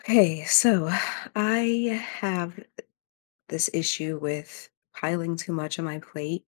Okay, so I have this issue with piling too much on my plate.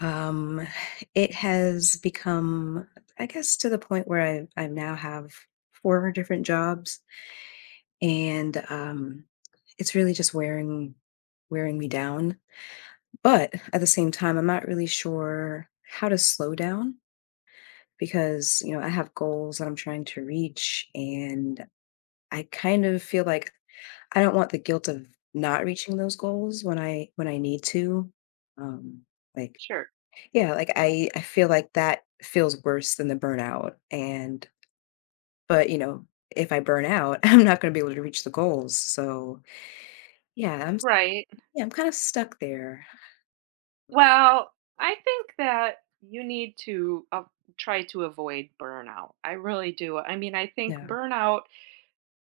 Um, it has become, I guess, to the point where I now have four different jobs, and it's really just wearing me down. But at the same time, I'm not really sure how to slow down because you know I have goals that I'm trying to reach, and I kind of feel like I don't want the guilt of not reaching those goals when I need to. Um, like Sure. yeah, like I feel like that feels worse than the burnout. And but you know, if I burn out, I'm not going to be able to reach the goals. So yeah, I'm s- Right. yeah, I'm kind of stuck there. Well, I think that you need to try to avoid burnout. I really do. I mean, I think Yeah, burnout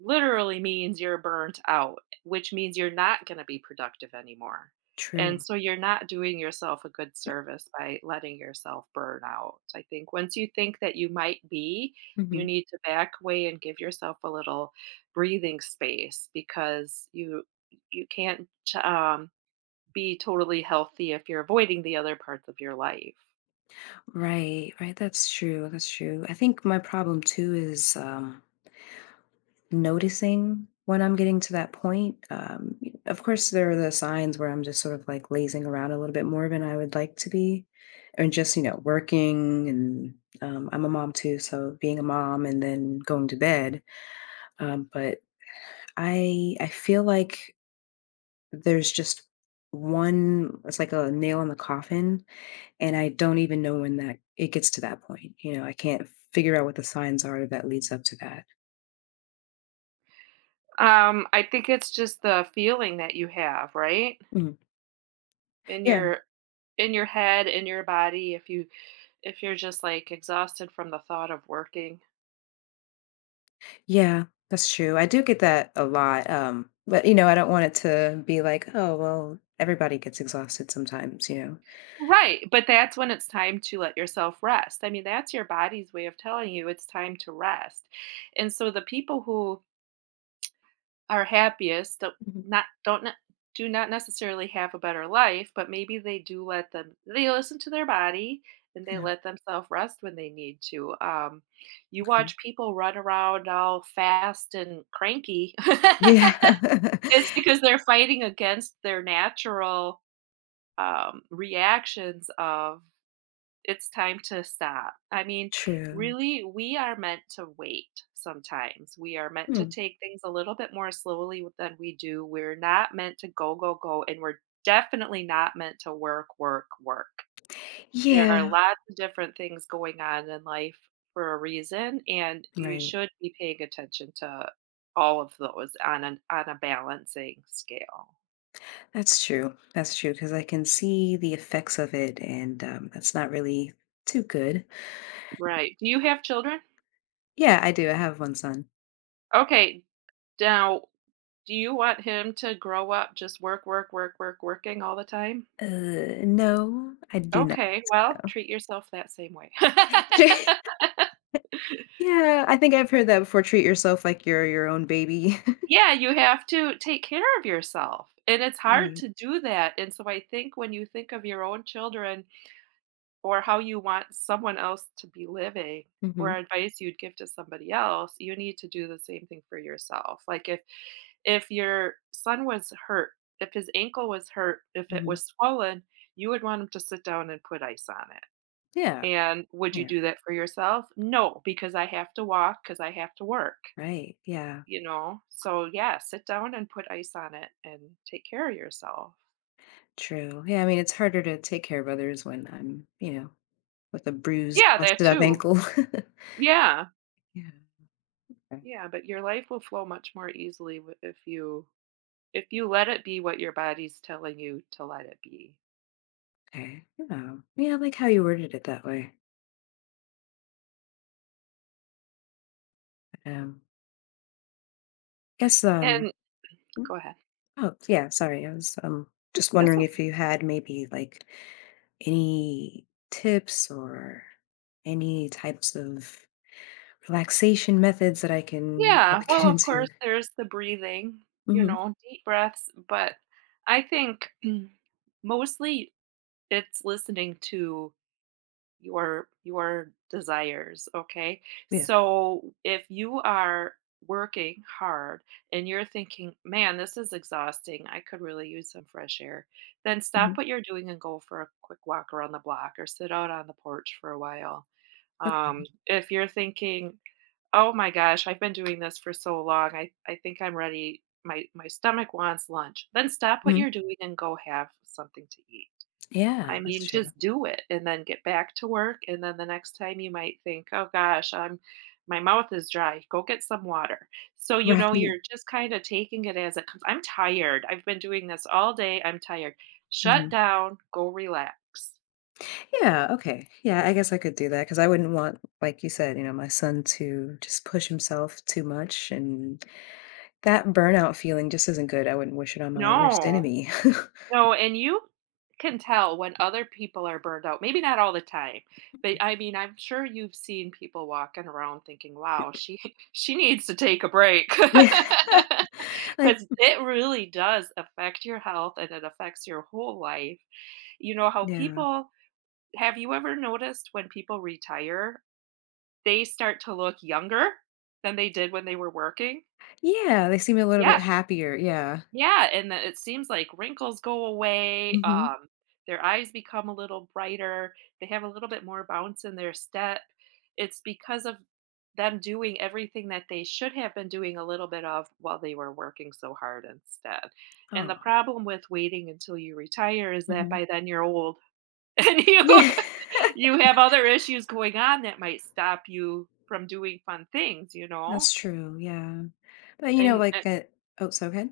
literally means you're burnt out, which means you're not going to be productive anymore. And true. so you're not doing yourself a good service by letting yourself burn out. I think once you think that you might be, you Hmm. need to back away and give yourself a little breathing space because you can't um be totally healthy if you're avoiding the other parts of your life. Right, right. That's true. That's true. I think my problem too is noticing when I'm getting to that point. Of course, there are the signs where I'm just sort of like lazing around a little bit more than I would like to be, and just, you know, working. And I'm a mom too, so being a mom and then going to bed. But I feel like there's just one, it's like a nail in the coffin, and I don't even know when that it gets to that point. I can't figure out what the signs are that leads up to that. I think it's just the feeling that you have, right? Mhm. In Yeah. your head, in your body, if you're just like exhausted from the thought of working. Yeah, that's true. I do get that a lot. But you know, I don't want it to be like, oh, well, everybody gets exhausted sometimes, you know. Right, but that's when it's time to let yourself rest. I mean, that's your body's way of telling you it's time to rest. And so the people who are happiest don't Mhm. not don't ne- do not necessarily have a better life, but maybe they do let them they listen to their body and they Yeah. let themselves rest when they need to. You Okay. watch people run around all fast and cranky. Yeah. It's because they're fighting against their natural reactions of it's time to stop. I mean, True. really, we are meant to wait sometimes. We are meant to Hmm. take things a little bit more slowly than we do. We're not meant to go, go, go. And we're definitely not meant to work, work, work. There are Yeah. lots of different things going on in life for a reason. And you Right. should be paying attention to all of those on an on a balancing scale. That's true. That's true. Because I can see the effects of it, and that's not really too good. Right. Do you have children? Yeah, I do. I have one son. Okay. Now, do you want him to grow up just work, work, work, work, working all the time? No, I do not Okay, well, know. treat yourself that same way. Yeah, I think I've heard that before. Treat yourself like you're your own baby. Yeah, you have to take care of yourself, and it's hard Right. to do that, and so I think when you think of your own children or how you want someone else to be living or Hmm. advice you'd give to somebody else, you need to do the same thing for yourself. Like if your son was hurt, if his ankle was hurt, if it Hmm. was swollen, you would want him to sit down and put ice on it. Yeah. And would you Yeah. do that for yourself? No, because I have to walk, because I have to work, Right. Yeah. you know? So, yeah, sit down and put ice on it and take care of yourself. True. Yeah. I mean, it's harder to take care of others when I'm, you know, with a bruised, Yeah, that busted up too. ankle. Yeah. Yeah. Okay. Yeah, but your life will flow much more easily w- if you let it be what your body's telling you to let it be. Okay. Yeah. Yeah. I like how you worded it that way. Um, guess, um, And mm, go ahead. oh, yeah. Sorry. I was, just That's wondering if okay. you had maybe like any tips or any types of relaxation methods that I can Yeah, probably get well, of into. course there's the breathing, you Hmm. know, deep breaths, but I think mostly it's listening to your desires, okay, Yeah. so if you are working hard and you're thinking, man, this is exhausting, I could really use some fresh air, then stop Hmm. what you're doing and go for a quick walk around the block or sit out on the porch for a while. Okay. If you're thinking, oh my gosh, I've been doing this for so long, I think I'm ready, my stomach wants lunch, then stop what Mhm. you're doing and go have something to eat. Yeah, I that's mean, true. just do it and then get back to work. And then the next time you might think, oh gosh, I'm my mouth is dry. Go get some water. So, you know, Right. you're just kind of taking it as it comes. I'm tired. I've been doing this all day. I'm tired. Shut Mhm. down. Go relax. Yeah, okay. Yeah, I guess I could do that because I wouldn't want, like you said, you know, my son to just push himself too much. And that burnout feeling just isn't good. I wouldn't wish it on my worst No. enemy. No, and you can tell when other people are burned out. Maybe not all the time, but I mean, I'm sure you've seen people walking around thinking, "Wow, she she needs to take a break," Yeah. Like, because it really does affect your health and it affects your whole life. You know how yeah. people have you ever noticed when people retire, they start to look younger than they did when they were working? Yeah. They seem a little bit Yeah. happier. Yeah. Yeah, and that it seems like wrinkles go away, Hmm. Their eyes become a little brighter, they have a little bit more bounce in their step. It's because of them doing everything that they should have been doing a little bit of while they were working so hard instead. And the Oh, problem with waiting until you retire is that hmm, by then you're old and you yeah. you have other issues going on that might stop you from doing fun things, you know? That's true. Yeah. But you know, And like and that. Oh, so good.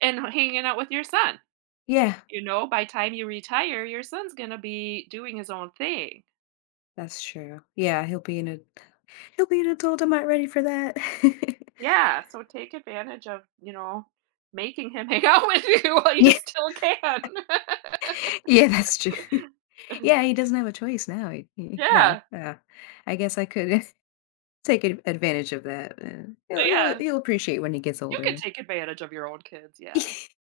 and hanging out with your son. Yeah. You know, by time you retire, your son's gonna be doing his own thing. That's true. Yeah. He'll be an adult. I'm not ready for that. Yeah, so take advantage of, you know, making him hang out with you while you Yeah. still can. Yeah. That's true. Yeah, he doesn't have a choice now. He Yeah, Yeah, yeah. I guess I could take ad advantage of that, and he'll he'll yeah. he'll appreciate when he gets You can older. take advantage of your own kids, yeah.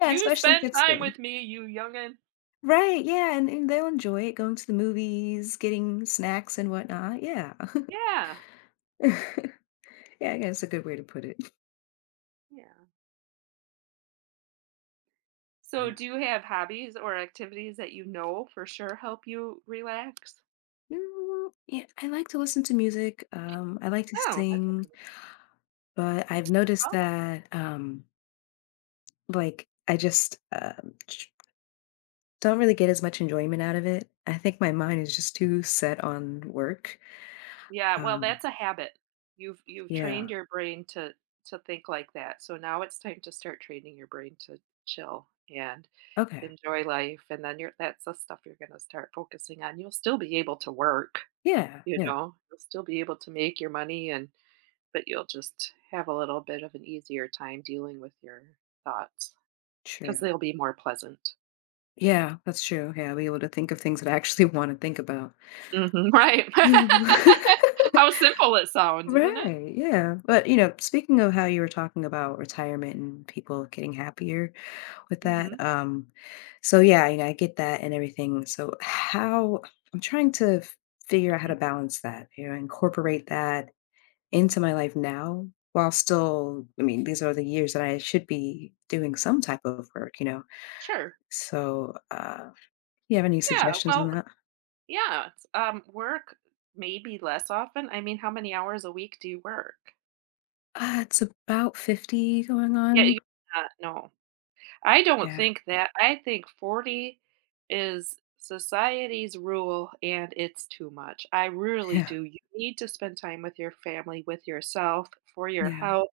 Yeah, "You especially if spend it's time good. with me, you youngin." Right, yeah, and they'll enjoy it, going to the movies, getting snacks and whatnot, yeah. Yeah, Yeah, I guess that's a good way to put it. yeah. So, Yeah. do you have hobbies or activities that you know for sure help you relax? Mm, yeah, I like to listen to music, I like to Oh, that's a sing, good. but I've noticed that, I just, don't really get as much enjoyment out of it. I think my mind is just too set on work. Yeah, well, Um, that's a habit. You've trained yeah. your brain to think like that. So now it's time to start training your brain to chill and Okay. enjoy life, and then you're that's the stuff you're going to start focusing on. You'll still be able to work, Yeah. you Yeah. know. You'll still be able to make your money, and but you'll just have a little bit of an easier time dealing with your thoughts because True. they'll be more pleasant. Yeah. That's true. Yeah. I'll be able to think of things that I actually want to think about. Mhm, right. How simple it sounds, isn't it? Right. Yeah. But, you know, speaking of how you were talking about retirement and people getting happier with that, Mhm. So yeah, you know, I get that and everything. So how I'm trying to figure out how to balance that, you know, incorporate that into my life now while still, I mean, these are the years that I should be doing some type of work, you know? Sure. So, you have any Yeah, suggestions on well. that? Yeah, it's, work maybe less often. I mean, how many hours a week do you work? It's about 50 going Yeah, on. you not no. I don't Yeah, think that I think 40 is society's rule, and it's too much. I really yeah, do. You need to spend time with your family, with yourself, for your yeah, health.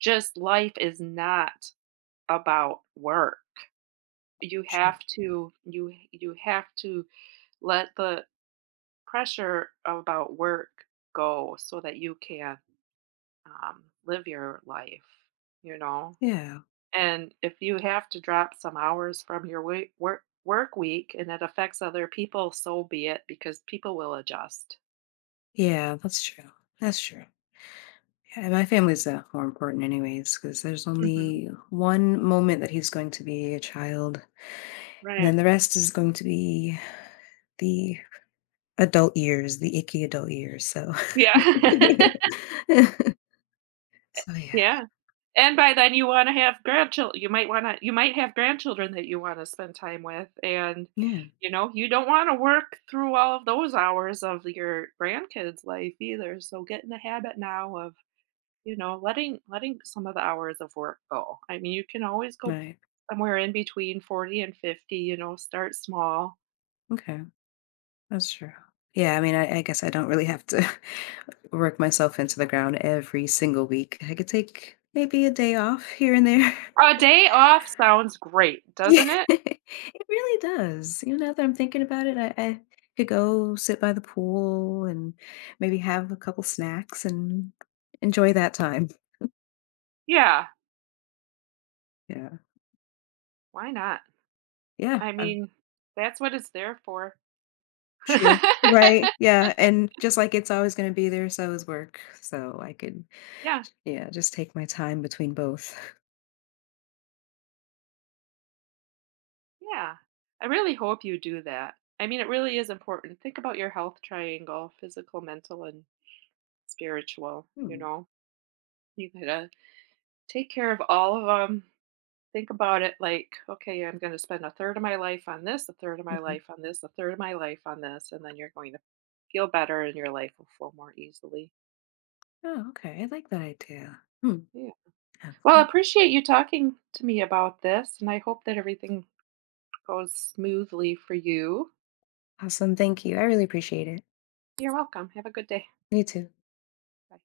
Just life is not about work. You true. have to you you have to let the pressure about work go so that you can live your life, you know? Yeah, And if you have to drop some hours from your work week and it affects other people, so be it because people will adjust. yeah, that's true. That's true. Yeah, and my family's more important anyways, because there's Hmm. only one moment that he's going to be a child, and Right. then the rest is going to be the adult years, the icky adult years, so Yeah. so yeah. Yeah. And by then you want to have grandchildren. You might have grandchildren that you want to spend time with, and Yeah, you know, you don't want to work through all of those hours of your grandkids' life either. So get in the habit now. You know, letting some of the hours of work go. I mean, you can always go right. somewhere in between 40 and 50, you know, start small. Okay, that's true. Yeah, I mean, I guess I don't really have to work myself into the ground every single week. I could take maybe a day off here and there. A day off sounds great, Yeah. doesn't it? It really does. You know, now that I'm thinking about it, I could go sit by the pool and maybe have a couple snacks and enjoy that time. Yeah, Yeah. why not? Yeah, I I'm mean, that's what it's there for. True. Right. Yeah. And just like it's always going to be there, so is work. So I could, Yeah, yeah, just take my time between both. yeah. I really hope you do that. I mean, it really is important. Think about your health triangle, physical, mental, and spiritual. You Hmm. know, you gotta take care of all of them. Think about it like, okay, I'm going to spend a third of my life on this, a third of my Mhm. life on this, a third of my life on this, and then you're going to feel better and your life will flow more easily. Oh, okay. I like that idea. Hmm. Yeah. Yeah. Well, I appreciate you talking to me about this, and I hope that everything goes smoothly for you. Awesome. Thank you. I really appreciate it. You're welcome. Have a good day. You too. Bye.